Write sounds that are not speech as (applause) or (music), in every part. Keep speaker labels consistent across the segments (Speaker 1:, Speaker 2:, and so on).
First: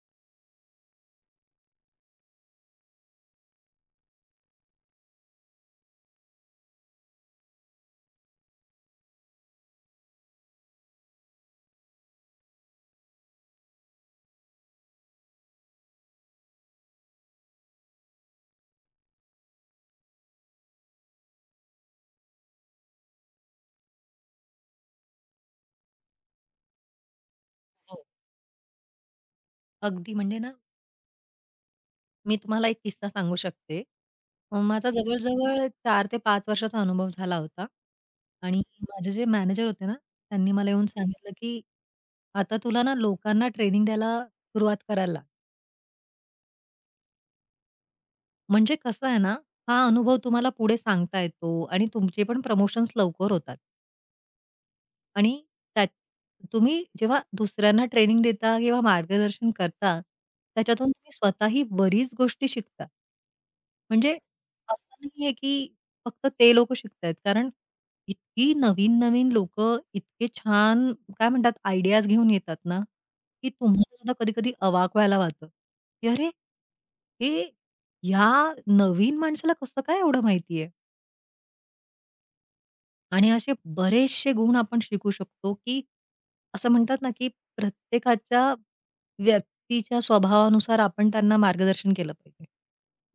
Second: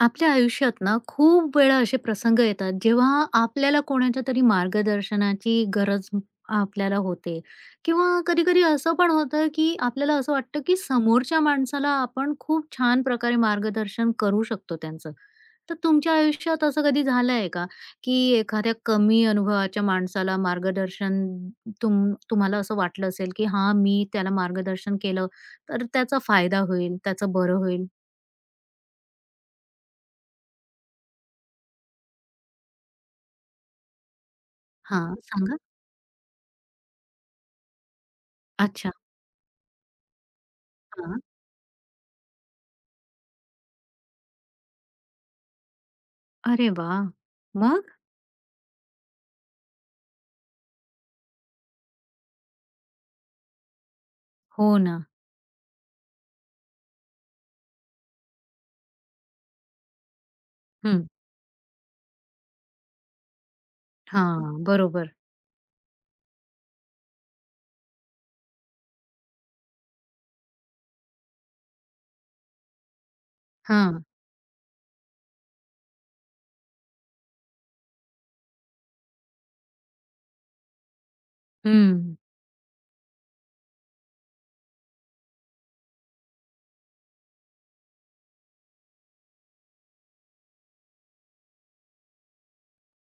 Speaker 1: आपल्या आयुष्यात ना खूप वेळा असे प्रसंग येतात जेव्हा आपल्याला कोणाच्या तरी मार्गदर्शनाची गरज आपल्याला होते. किंवा कधी कधी असं पण होतं की आपल्याला असं वाटतं की समोरच्या माणसाला आपण खूप छान प्रकारे मार्गदर्शन करू शकतो त्यांचं. तर तुमच्या आयुष्यात असं कधी झालंय का की एखाद्या कमी अनुभवाच्या माणसाला मार्गदर्शन तुम्हाला असं वाटलं असेल की हा मी त्याला मार्गदर्शन केलं तर त्याचा फायदा होईल त्याचं बरं होईल.
Speaker 2: हो. अगदी म्हणजे ना, मी तुम्हाला एक किस्सा सांगू शकते. माझा
Speaker 1: हा. सांगा.
Speaker 2: जवळ-जवळ 4 ते 5 वर्षाचा अनुभव झाला होता. आणि
Speaker 1: अच्छा.
Speaker 2: माझे जे मॅनेजर होते ना, त्यांनी मला येऊन सांगितलं, की "आता तुला ना लोकांना ट्रेनिंग द्यायला सुरुवात करायला लाग."
Speaker 1: अरे वाह! मग?
Speaker 2: म्हणजे कसं आहे ना, हा अनुभव तुम्हाला पुढे सांगता येतो आणि तुमचे पण प्रमोशन्स लवकर होतात.
Speaker 1: हो ना.
Speaker 2: आणि त्यात तुम्ही जेव्हा दुसऱ्यांना ट्रेनिंग देता किंवा मार्गदर्शन करता, त्याच्यातून
Speaker 1: हं.
Speaker 2: तुम्ही स्वतःही बरीच गोष्टी शिकता. म्हणजे
Speaker 1: हा,
Speaker 2: असं
Speaker 1: बरोबर.
Speaker 2: नाहीये, की फक्त ते लोकं शिकतायत. कारण इतकी नवीन-नवीन लोकं इतके छान काय म्हणतात आयडियाज घेऊन येतात ना, की तुम्हाला
Speaker 1: हां.
Speaker 2: सुद्धा कधी-कधी अवाक व्हायला वाटतं, की "अरे! हे ह्या नवीन माणसाला कसं काय एवढं माहिती
Speaker 1: हं.
Speaker 2: आणि असे बरेचसे गुण आपण शिकू शकतो, की असं म्हणतात ना, की प्रत्येकाच्या व्यक्तीच्या स्वभावानुसार आपण त्यांना मार्गदर्शन केलं पाहिजे.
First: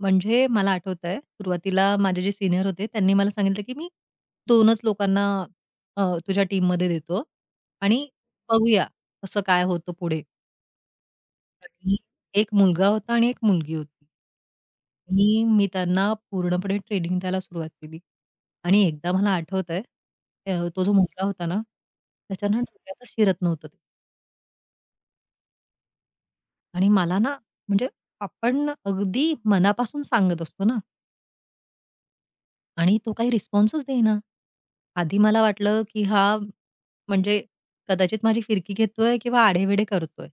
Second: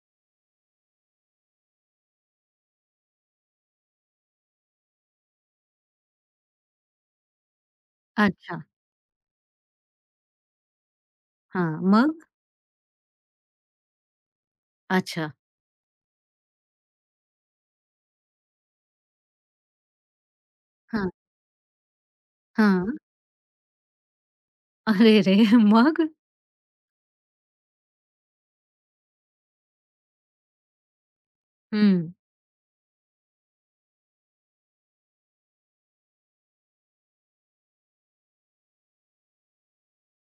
Speaker 2: म्हणजे मला आठवतंय सुरुवातीला माझे जे सीनियर होते त्यांनी मला सांगितलं, की "मी दोनच लोकांना तुझ्या टीममध्ये देतो आणि
Speaker 1: अच्छा.
Speaker 2: बघूया कसं काय होतं पुढे."
Speaker 1: हां.
Speaker 2: आणि
Speaker 1: मग?
Speaker 2: एक मुलगा होता आणि एक मुलगी होती.
Speaker 1: अच्छा.
Speaker 2: आणि मी त्यांना पूर्णपणे ट्रेनिंग द्यायला सुरुवात केली. आणि एकदा मला आठवतंय, अ, तो जो
Speaker 1: हां.
Speaker 2: मुलगा होता ना, त्याच्या ना
Speaker 1: हां.
Speaker 2: डोक्यातच शिरत नव्हतं ते.
Speaker 1: अरे रे! (laughs) मग?
Speaker 2: आणि मला ना म्हणजे आपण अगदी मनापासून सांगत असतो ना
Speaker 1: हं.
Speaker 2: आणि तो काही रिस्पॉन्सच देईना. आधी मला वाटलं, की हा म्हणजे कदाचित माझी फिरकी घेतोय किंवा आढेवेढे करतोय.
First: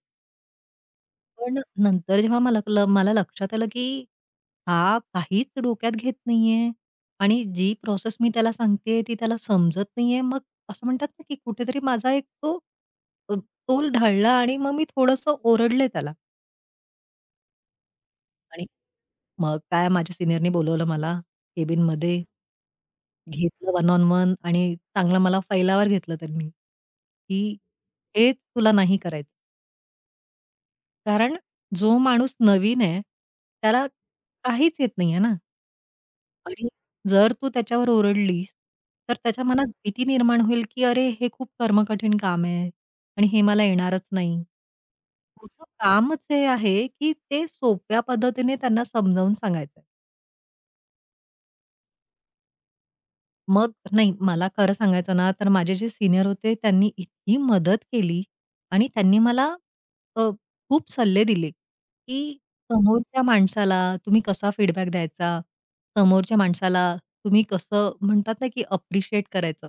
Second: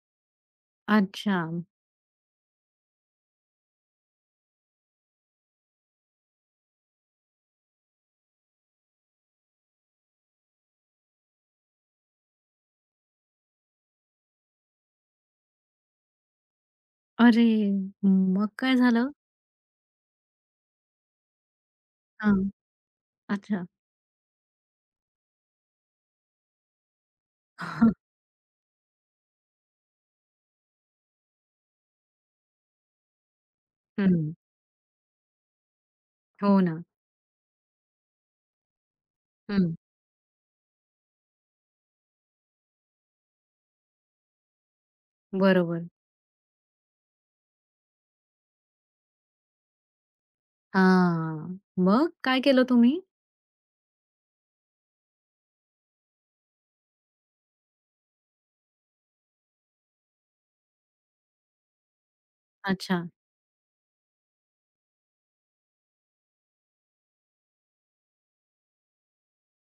Speaker 1: अच्छा.
Speaker 2: पण नंतर जेव्हा मला लक्षात आलं, की हा काहीच डोक्यात घेत नाहीये आणि जी प्रोसेस मी त्याला सांगतेय ती त्याला समजत नाहीये. मग असं म्हणतात ना, की कुठेतरी माझा एक तो तोल ढळला आणि मग मी थोडंसं ओरडले त्याला
Speaker 1: अरे! मग
Speaker 2: आणि
Speaker 1: काय झालं?
Speaker 2: मग काय माझ्या सीनियरनी बोलवलं मला केबिनमध्ये.
Speaker 1: हां. अच्छा.
Speaker 2: घेतलं वन ऑन वन आणि चांगलं मला फैलावर घेतलं त्यांनी, की
Speaker 1: (laughs)
Speaker 2: हेच तुला नाही करायचं. कारण जो माणूस नवीन आहे, त्याला
Speaker 1: हं.
Speaker 2: काहीच येत नाहीये ना.
Speaker 1: हो
Speaker 2: आणि
Speaker 1: ना.
Speaker 2: जर तू त्याच्यावर ओरडलीस, तर त्याच्या मनात
Speaker 1: हं.
Speaker 2: भीती निर्माण होईल, की "अरे, हे खूप कर्मकठीण काम आहे आणि हे मला येणारच नाही." तुझं
Speaker 1: बरोबर.
Speaker 2: कामच हे आहे, की ते सोप्या पद्धतीने त्यांना समजावून सांगायचं.
Speaker 1: हां. मग काय केलं तुम्ही?
Speaker 2: मग नाही, मला खरं सांगायचं ना, तर माझे जे सीनियर होते त्यांनी इतकी मदत केली आणि त्यांनी मला अ, खूप सल्ले दिले, की
Speaker 1: अच्छा.
Speaker 2: समोरच्या माणसाला तुम्ही कसा फीडबॅक द्यायचा? समोरच्या माणसाला तुम्ही कसं म्हणतात ना, की अप्रिशिएट करायचं.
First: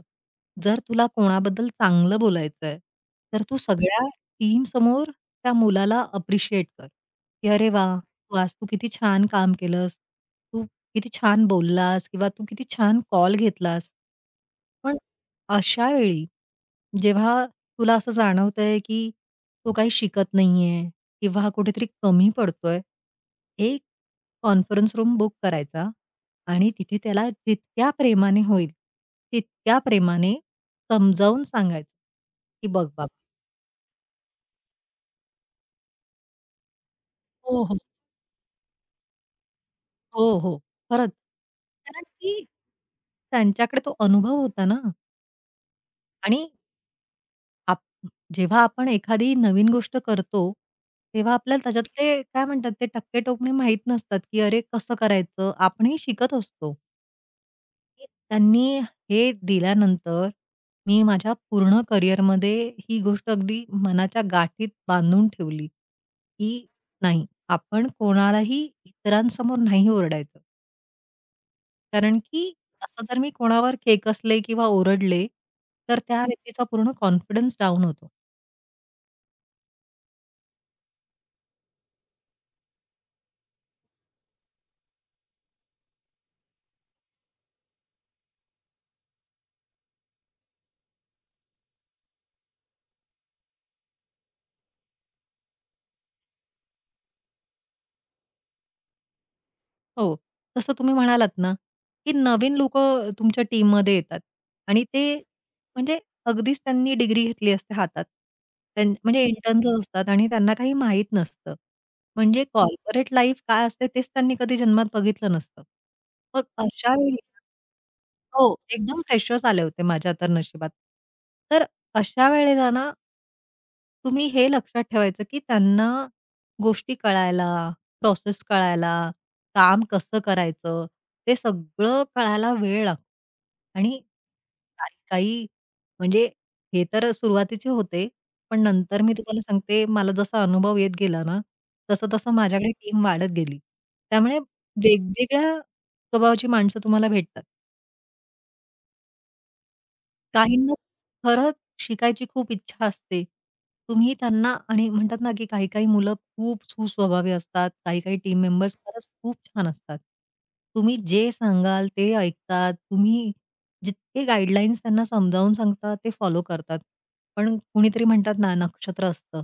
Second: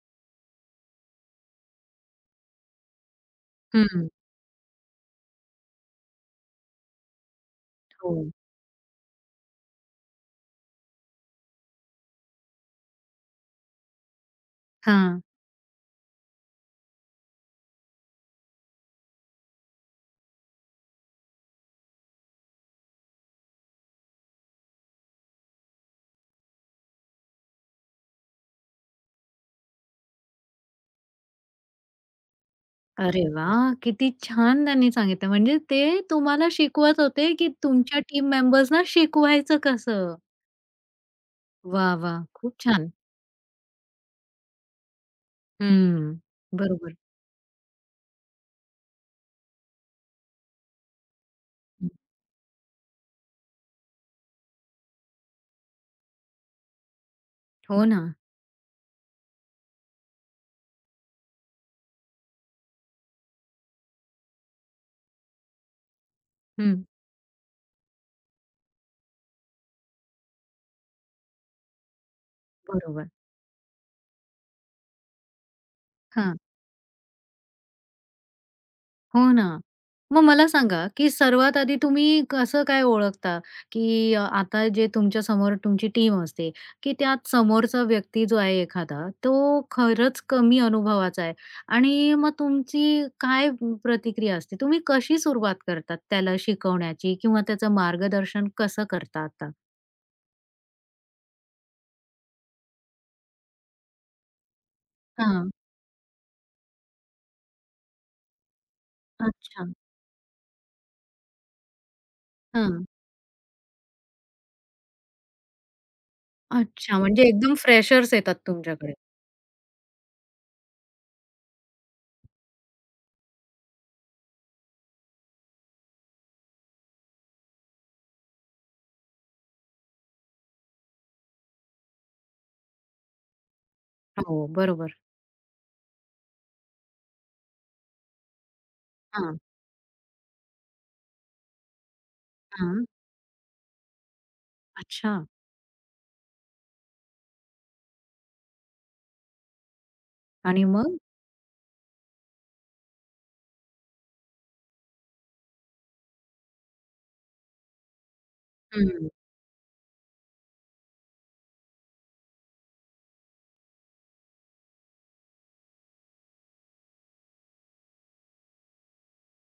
Speaker 2: जर तुला कोणाबद्दल चांगलं बोलायचंय, तर तू सगळ्या
Speaker 1: हं.
Speaker 2: टीमसमोर त्या मुलाला अप्रिशिएट कर, की "अरे वाह!
Speaker 1: हो.
Speaker 2: तू आज तू किती छान काम केलंस. तू किती छान बोललास किंवा तू किती छान कॉल घेतलास. पण अशा वेळी जेव्हा तुला असं जाणवतंय, की तो काही शिकत नाहीये किंवा कुठेतरी कमी पडतोय, एक कॉन्फरन्स रूम बुक करायचा आणि तिथे त्याला जितक्या प्रेमाने होईल, तितक्या प्रेमाने समजावून सांगायचं, की "बघ बाबा"
Speaker 1: अरे वा, किती छान त्यांनी सांगितलं. म्हणजे ते तुम्हाला शिकवत होते, की
Speaker 2: हो, हो.
Speaker 1: तुमच्या टीम मेंबर्सना शिकवायचं कसं.
Speaker 2: हो, हो. खरंच.
Speaker 1: वाह!
Speaker 2: कारण
Speaker 1: वा,
Speaker 2: की
Speaker 1: खूप छान.
Speaker 2: त्यांच्याकडे तो अनुभव होता ना
Speaker 1: हं.
Speaker 2: आणि
Speaker 1: बरोबर.
Speaker 2: आप जेव्हा आपण एखादी नवीन गोष्ट करतो, तेव्हा आपल्याला त्याच्यातले काय म्हणतात ते टक्के-टोपणे माहीत नसतात, की अरे कसं करायचं? आपणही शिकत असतो.
Speaker 1: हो ना.
Speaker 2: त्यांनी हे दिल्यानंतर मी माझ्या पूर्ण करिअरमध्ये ही गोष्ट अगदी मनाच्या गाठीत बांधून ठेवली, की
Speaker 1: हं.
Speaker 2: नाही आपण कोणालाही इतरांसमोर नाही ओरडायचं. कारण की असं
Speaker 1: बरोबर.
Speaker 2: जर मी कोणावर खेकसले किंवा ओरडले, तर त्या
Speaker 1: हां.
Speaker 2: व्यक्तीचा पूर्ण कॉन्फिडन्स डाउन होतो.
Speaker 1: हो ना. मग मला सांगा, की सर्वात आधी तुम्ही कसं काय ओळखता, की आता जे तुमच्या समोर तुमची टीम असते, की त्यात समोरचा व्यक्ती जो आहे एखादा, तो खरंच कमी अनुभवाचा आहे आणि मग तुमची काय प्रतिक्रिया असते? तुम्ही कशी सुरुवात करतात त्याला शिकवण्याची किंवा त्याचं मार्गदर्शन कसं करता आता?
Speaker 2: हो. जसं तुम्ही म्हणालात ना, की नवीन लोकं तुमच्या टीममध्ये येतात आणि ते
Speaker 1: हां.
Speaker 2: म्हणजे अगदीच त्यांनी डिग्री घेतली असते हातात. म्हणजे
Speaker 1: अच्छा.
Speaker 2: इंटर्न्सच असतात आणि त्यांना काही माहीत नसतं. म्हणजे हं.
Speaker 1: हां.
Speaker 2: कॉर्पोरेट लाईफ काय असते तेच त्यांनी कधी जन्मात बघितलं नसतं. मग अशा
Speaker 1: अच्छा,
Speaker 2: वेळी
Speaker 1: म्हणजे एकदम फ्रेशर्स येतात
Speaker 2: हो,
Speaker 1: तुमच्याकडे.
Speaker 2: एकदम फ्रेशर्स आले होते माझ्या तर नशिबात. तर अशा वेळेला ना तुम्ही हे लक्षात ठेवायचं, की त्यांना गोष्टी कळायला, प्रोसेस कळायला काम कसं करायचं? ते सगळं कळायला वेळ लागतो. आणि
Speaker 1: हो,
Speaker 2: काही
Speaker 1: बरोबर.
Speaker 2: काही म्हणजे हे तर सुरुवातीचे होते. पण नंतर मी
Speaker 1: हां,
Speaker 2: तुम्हाला सांगते मला जसा अनुभव येत गेला ना, तसं-तसं माझ्याकडे
Speaker 1: हां.
Speaker 2: टीम वाढत गेली. त्यामुळे
Speaker 1: अच्छा.
Speaker 2: वेगवेगळ्या स्वभावाची माणसं तुम्हाला भेटतात.
Speaker 1: आणि
Speaker 2: काहींना
Speaker 1: मग?
Speaker 2: खरंच शिकायची खूप इच्छा असते. तुम्ही त्यांना आणि म्हणतात ना, की काही-काही मुलं खूप सुस्वभावी असतात, काही-काही टीम मेंबर्स खरंच
Speaker 1: हं,
Speaker 2: खूप छान असतात. तुम्ही जे सांगाल ते ऐकतात. तुम्ही जितके गाईडलाईन्स त्यांना समजावून सांगता ते फॉलो करतात. पण कुणीतरी म्हणतात ना, नक्षत्र असतं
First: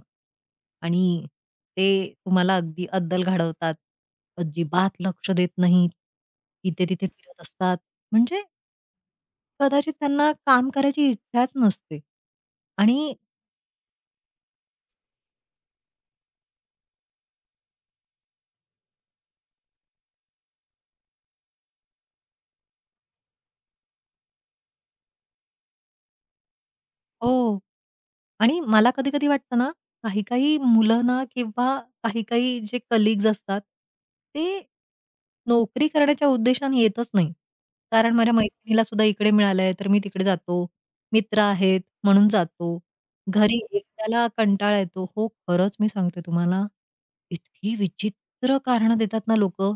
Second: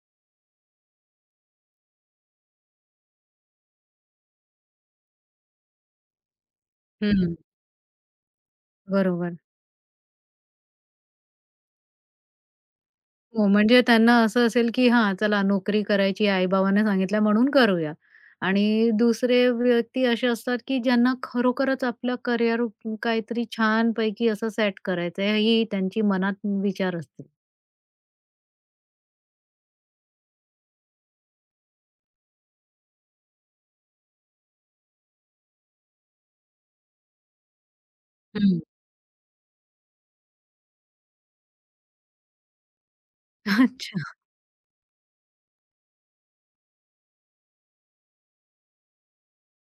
Speaker 2: आणि ते तुम्हाला अगदी अद्दल घडवतात. अजिबात लक्ष देत नाहीत. इथे-तिथे
Speaker 1: हं.
Speaker 2: फिरत असतात. म्हणजे
Speaker 1: बरोबर.
Speaker 2: कदाचित त्यांना काम करायची इच्छाच नसते. आणि
Speaker 1: हो, म्हणजे त्यांना असं असेल, की हां, चला नोकरी करायची आई-बाबांनी सांगितलं म्हणून करूया. आणि दुसरे व्यक्ती असे असतात, की ज्यांना खरोखरच आपलं करिअर काहीतरी छानपैकी असं सेट करायचं आहे, ही त्यांची मनात विचार असतील.
Speaker 2: हो. आणि मला कधी-कधी वाटतं ना, काही-काही मुलं ना किंवा काही-काही जे कलीग्ज असतात, ते नोकरी करण्याच्या उद्देशाने येतच नाही. कारण माझ्या
Speaker 1: हं.
Speaker 2: मैत्रिणीला सुद्धा इकडे मिळालंय, तर मी तिकडे जातो. मित्र आहेत म्हणून जातो. घरी
Speaker 1: (laughs) अच्छा.
Speaker 2: एकट्याला कंटाळा येतो. हो, खरंच मी सांगते तुम्हाला, इतकी विचित्र कारणं देतात ना लोकं.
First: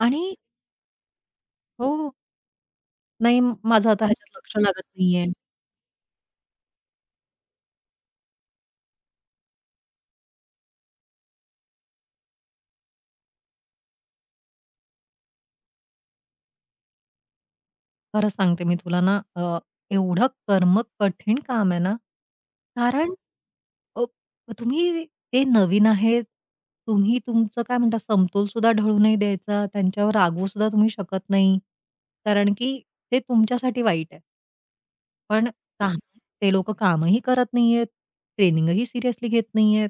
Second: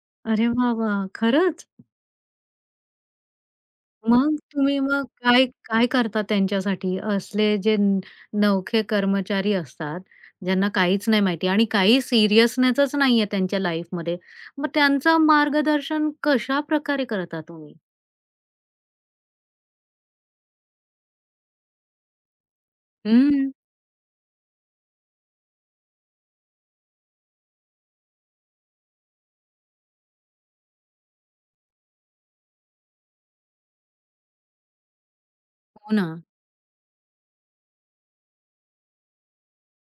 Speaker 2: आणि
Speaker 1: अरे वाह, वाह! खरंच.
Speaker 2: हो, नाही माझं आता ह्याच्यात
Speaker 1: मग
Speaker 2: लक्ष
Speaker 1: तुम्ही
Speaker 2: लागत
Speaker 1: मग
Speaker 2: नाहीये.
Speaker 1: काय काय करता त्यांच्यासाठी? असले जे नवखे कर्मचारी असतात, ज्यांना काहीच नाही माहिती आणि काही सीरियसनेसच नाहीये त्यांच्या लाईफमध्ये. मग त्यांचं मार्गदर्शन कशाप्रकारे करता तुम्ही?
Speaker 2: खरं सांगते मी तुला ना, एवढं कर्म कठीण काम आहे ना, कारण
Speaker 1: हं.
Speaker 2: अ, तुम्ही ते नवीन आहेत. तुम्ही तुमचं काय म्हणता समतोल सुद्धा ढळू नाही द्यायचा. त्यांच्यावर रागवू सुद्धा तुम्ही शकत नाही. कारण की ते तुमच्यासाठी वाईट आहे. पण हो.
Speaker 1: हो
Speaker 2: काम
Speaker 1: ना.
Speaker 2: ते लोकं कामही करत नाहीयेत. ट्रेनिंगही सिरियसली घेत नाहीयेत.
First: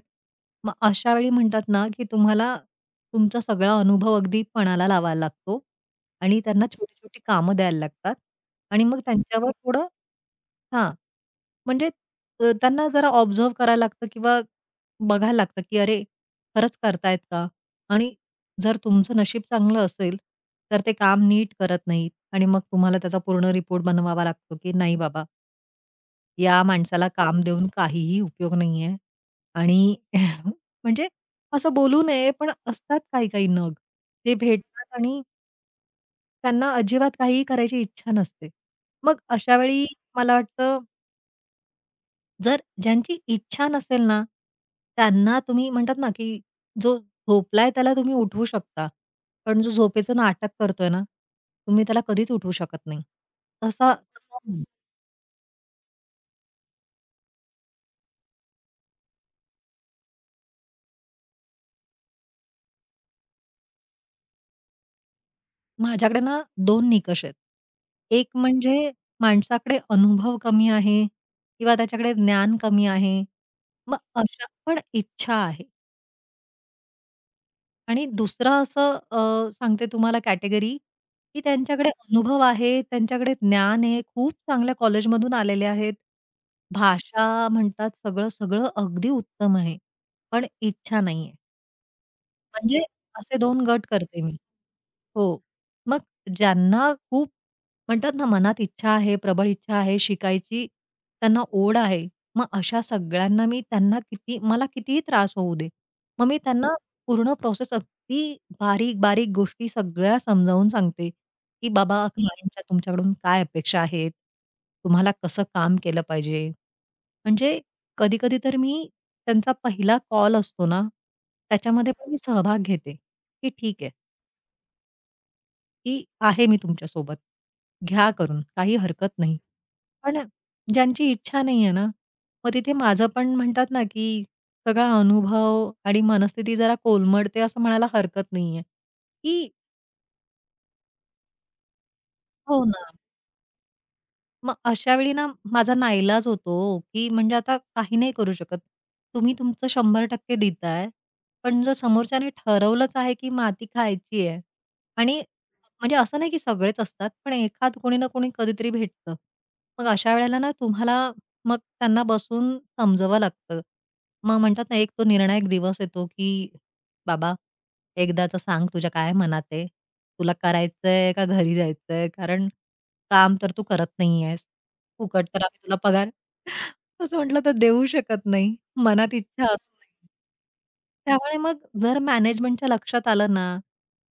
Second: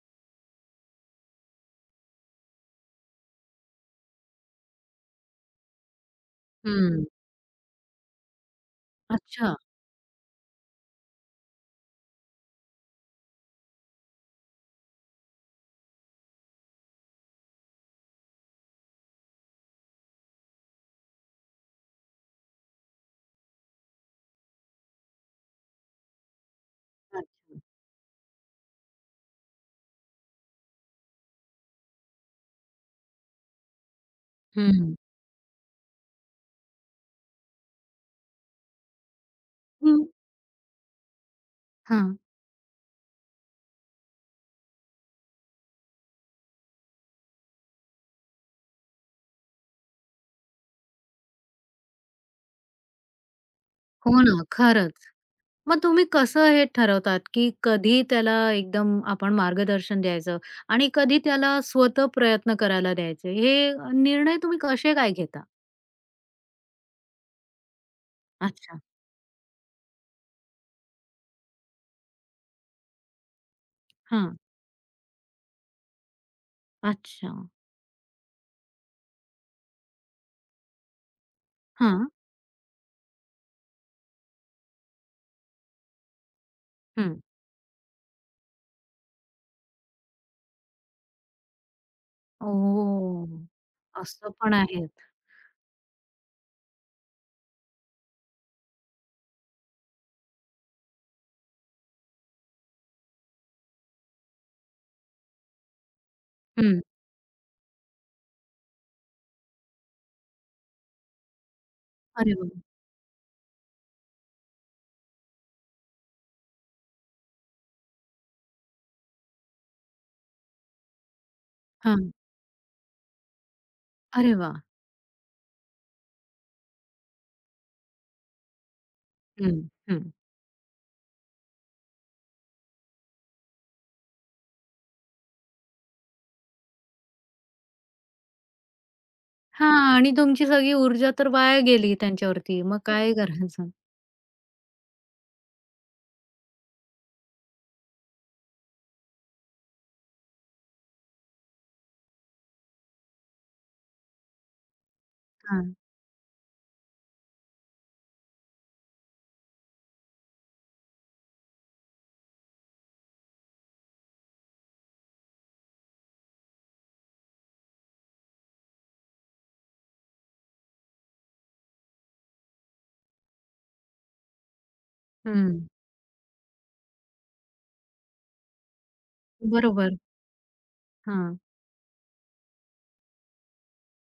Speaker 2: मग अशा वेळी म्हणतात ना, की तुम्हाला तुमचा सगळा अनुभव अगदी पणाला लावायला लागतो. आणि त्यांना
Speaker 1: हं.
Speaker 2: छोटी-छोटी कामं द्यायला लागतात आणि मग त्यांच्यावर
Speaker 1: अच्छा.
Speaker 2: थोडं हां, म्हणजे त्यांना जरा ऑब्झर्व्ह करायला लागतं किंवा बघायला लागतं, की अरे, खरंच करतायत का? आणि जर तुमचं नशीब चांगलं असेल, तर ते काम नीट करत नाहीत आणि मग तुम्हाला त्याचा पूर्ण रिपोर्ट बनवावा लागतो, की नाही बाबा, या माणसाला काम
Speaker 1: अच्छा.
Speaker 2: देऊन काहीही उपयोग नाहीये आणि (laughs) म्हणजे असं बोलू नये, पण असतात काही-काही नग. ते
Speaker 1: हं.
Speaker 2: भेटतात आणि त्यांना अजिबात काहीही करायची इच्छा नसते. मग अशा वेळी
Speaker 1: हं.
Speaker 2: मला वाटतं
Speaker 1: हां.
Speaker 2: जर ज्यांची इच्छा नसेल ना, त्यांना तुम्ही म्हणतात ना, की जो झोपलाय त्याला तुम्ही उठवू शकता. पण जो झोपेचं नाटक करतोय ना, तुम्ही त्याला कधीच उठवू शकत नाही. तसा
Speaker 1: हो ना.
Speaker 2: तसं
Speaker 1: खरंच. मग तुम्ही कसं हे ठरवतात, की कधी त्याला एकदम आपण मार्गदर्शन द्यायचं आणि कधी त्याला स्वतः प्रयत्न करायला द्यायचे, हे निर्णय तुम्ही कसे काय घेता?
Speaker 2: माझ्याकडे ना 2 निकष आहेत. एक
Speaker 1: अच्छा.
Speaker 2: म्हणजे माणसाकडे अनुभव कमी आहे किंवा त्याच्याकडे ज्ञान कमी आहे. मग
Speaker 1: हां.
Speaker 2: अशा पण इच्छा आहे.
Speaker 1: अच्छा.
Speaker 2: आणि दुसरं असं सांगते तुम्हाला कॅटेगरी, की त्यांच्याकडे
Speaker 1: हां.
Speaker 2: अनुभव आहे, त्यांच्याकडे ज्ञान आहे, खूप चांगल्या कॉलेजमधून आलेले आहेत.
Speaker 1: हं.
Speaker 2: भाषा म्हणतात सगळं, सगळं अगदी उत्तम आहे. पण इच्छा नाहीये. म्हणजे
Speaker 1: ओह!
Speaker 2: असे दोन गट करते
Speaker 1: असं
Speaker 2: मी.
Speaker 1: पण आहेत.
Speaker 2: हो. मग ज्यांना खूप म्हणतात ना, मनात इच्छा आहे, प्रबळ इच्छा आहे शिकायची, त्यांना ओढ आहे. मग अशा सगळ्यांना मी त्यांना किती मला कितीही त्रास होऊ दे, मग मी त्यांना
Speaker 1: हं.
Speaker 2: पूर्ण प्रोसेस अगदी बारीक-बारीक गोष्टी सगळ्या समजावून सांगते, की बाबा
Speaker 1: अरे वाह!
Speaker 2: क्लायंटच्या तुमच्याकडून काय अपेक्षा आहेत? तुम्हाला कसं काम केलं पाहिजे? म्हणजे कधी-कधी तर मी त्यांचा पहिला कॉल असतो ना, त्याच्यामध्ये पण
Speaker 1: हां.
Speaker 2: मी सहभाग घेते, की ठीक आहे,
Speaker 1: अरे वाह!
Speaker 2: की आहे मी तुमच्या सोबत, घ्या करून, काही हरकत नाही.
Speaker 1: हं, हं.
Speaker 2: पण ज्यांची इच्छा नाही आहे ना, मग तिथे माझं पण म्हणतात ना, की सगळा अनुभव आणि मनस्थिती जरा कोलमडते असं म्हणायला हरकत नाहीये, की
Speaker 1: हां, आणि तुमची सगळी ऊर्जा तर वाया गेली त्यांच्यावरती.
Speaker 2: हो
Speaker 1: मग
Speaker 2: ना.
Speaker 1: काय करायचं?
Speaker 2: मग अशा वेळी ना, माझा नाईलाज होतो की म्हणजे आता काही नाही करू शकत. तुम्ही तुमचं 100% देताय, पण जर समोरच्याने ठरवलंच आहे, की माती खायची आहे आणि
Speaker 1: हां.
Speaker 2: म्हणजे असं नाही की सगळेच असतात, पण एखाद कोणी ना कोणी कधीतरी भेटतं. मग अशा वेळेला ना तुम्हाला मग त्यांना बसून समजवावं लागतं. मग म्हणतात ना, एक तो निर्णायक दिवस येतो, की "बाबा, एकदाचं सांग तुझ्या काय मनात आहे? तुला करायचंय का घरी जायचंय? कारण काम तर तू करत नाही आहेस. फुकट तर आम्ही
Speaker 1: हं.
Speaker 2: तुला पगार (laughs) असं म्हटलं तर देऊ शकत नाही. मनात इच्छा असूनही.
Speaker 1: बरोबर.
Speaker 2: त्यामुळे
Speaker 1: हां.
Speaker 2: मग जर मॅनेजमेंटच्या लक्षात आलं ना,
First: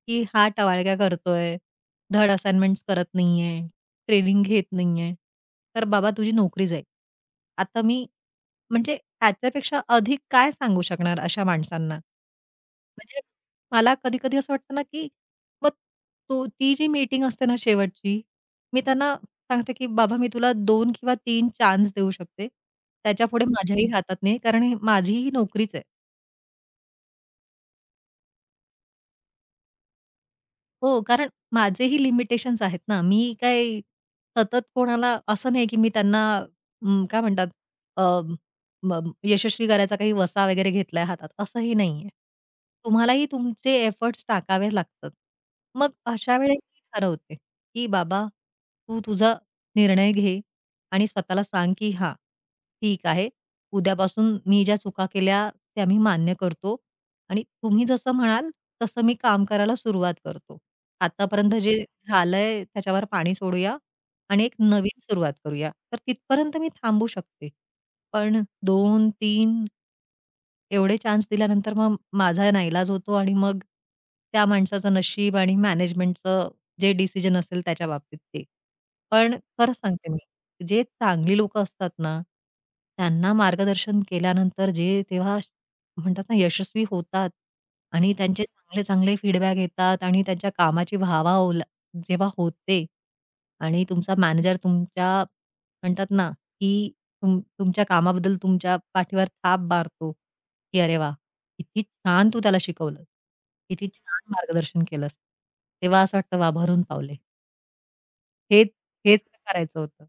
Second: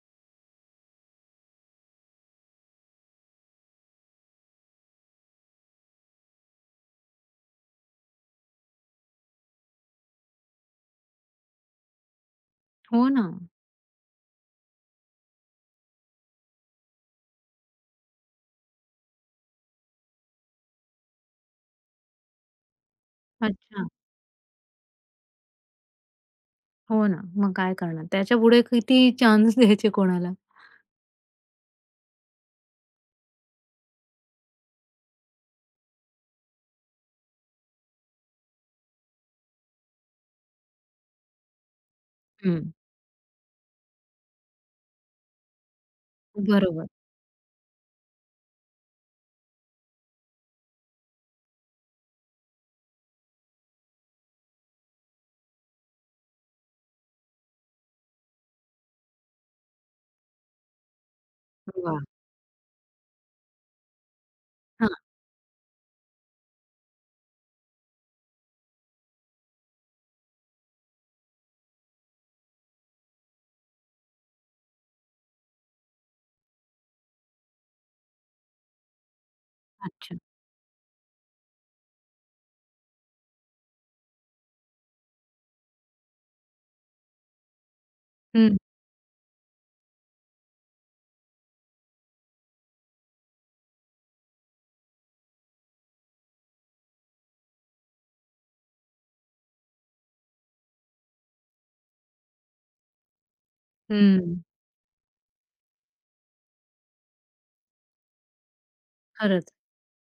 Speaker 2: की हा टवाळक्या करतोय, धड असाइनमेंट्स करत नाहीये, ट्रेनिंग घेत नाहीये, तर बाबा तुझी नोकरी जाईल. आता मी म्हणजे ह्याच्यापेक्षा अधिक काय सांगू शकणार अशा माणसांना?
Speaker 1: हो
Speaker 2: म्हणजे
Speaker 1: ना.
Speaker 2: मला कधी-कधी असं वाटतं ना, की मग ती जी मीटिंग असते ना शेवटची, मी त्यांना सांगते, की "बाबा मी तुला 2 किंवा तीन चान्स देऊ शकते. त्याच्यापुढे माझ्याही
Speaker 1: अच्छा.
Speaker 2: हातात नाही, कारण माझीही नोकरीच आहे."
Speaker 1: हो ना, मग काय करणार? त्याच्यापुढे किती चान्स (laughs) द्यायचे कोणाला?
Speaker 2: हो, कारण माझेही लिमिटेशन्स आहेत ना. मी काय सतत कोणाला असं नाही, की मी त्यांना काय म्हणतात अ, म यशस्वी करायचा काही वसा वगैरे घेतलाय हातात, असंही नाहीये.
Speaker 1: हं.
Speaker 2: तुम्हालाही तुमचे एफर्ट्स टाकावे लागतात. मग अशा वेळेस मी
Speaker 1: बरोबर.
Speaker 2: ठरवते, की बाबा तू तुझा निर्णय घे आणि स्वतःला सांग, की "हां, ठीक आहे. उद्यापासून मी ज्या चुका केल्या त्या मी मान्य करतो आणि तुम्ही जसं म्हणाल, तसं मी काम करायला सुरुवात करतो. आतापर्यंत जे
Speaker 1: वाह!
Speaker 2: झालंय त्याच्यावर पाणी सोडूया आणि एक
Speaker 1: हां,
Speaker 2: नवीन सुरुवात करूया. तर तिथपर्यंत मी थांबू शकते. पण दोन, तीन, एवढे चान्स दिल्यानंतर मग माझा नाईलाज होतो आणि मग त्या माणसाचं नशीब आणि मॅनेजमेंटचं जे डिसिजन असेल त्याच्या बाबतीत ते. पण खरं सांगते
Speaker 1: अच्छा.
Speaker 2: मी, जे चांगली लोकं असतात ना, त्यांना मार्गदर्शन केल्यानंतर जे तेव्हा म्हणतात ना यशस्वी होतात आणि त्यांचे
Speaker 1: हं,
Speaker 2: चांगले-चांगले फीडबॅक येतात आणि त्यांच्या कामाची वाहवा जेव्हा होते आणि तुमचा मॅनेजर तुमच्या म्हणतात ना, की तुमच्या कामाबद्दल तुमच्या पाठीवर थाप मारतो. की अरे वा, किती छान तू त्याला शिकवलं. किती छान
Speaker 1: हं.
Speaker 2: मार्गदर्शन केलंस. तेव्हा असं वाटतं वा भरून पावले. हेच हेच
Speaker 1: खरंच.
Speaker 2: करायचं होतं.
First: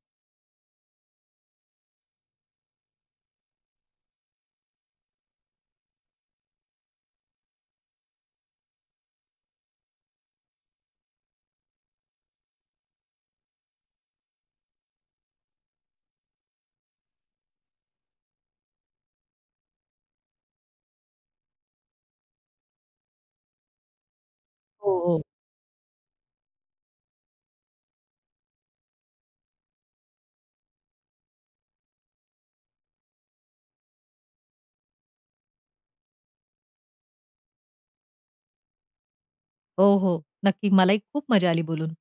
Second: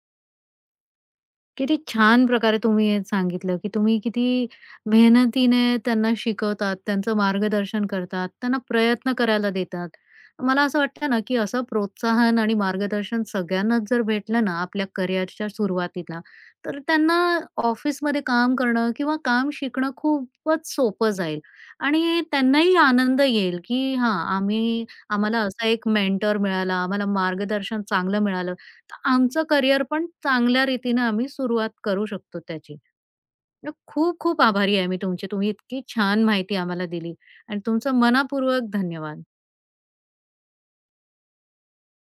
Speaker 1: किती छान प्रकारे तुम्ही हे सांगितलं, की तुम्ही किती मेहनतीने त्यांना शिकवतात, त्यांचं मार्गदर्शन करतात, त्यांना प्रयत्न करायला देतात. मला असं वाटतं ना, की असं प्रोत्साहन आणि मार्गदर्शन सगळ्यांनाच जर भेटलं ना, आपल्या करिअरच्या सुरुवातीला, तर त्यांना ऑफिसमध्ये काम करणं किंवा काम शिकणं खूपच सोपं जाईल आणि त्यांनाही आनंद येईल, की हां,
Speaker 2: हो, हो.
Speaker 1: आम्हाला असा एक मेंटर मिळाला, आम्हाला मार्गदर्शन चांगलं मिळालं. तर आमचं करिअर पण चांगल्या रीतीनं आम्ही सुरुवात करू शकतो त्याची. तर खूप खूप आभारी आहे मी तुमची. तुम्ही इतकी छान माहिती आम्हाला दिली आणि तुमचं मनःपूर्वक धन्यवाद.
Speaker 2: हो, हो. नक्की. मलाही खूप मजा आली बोलून.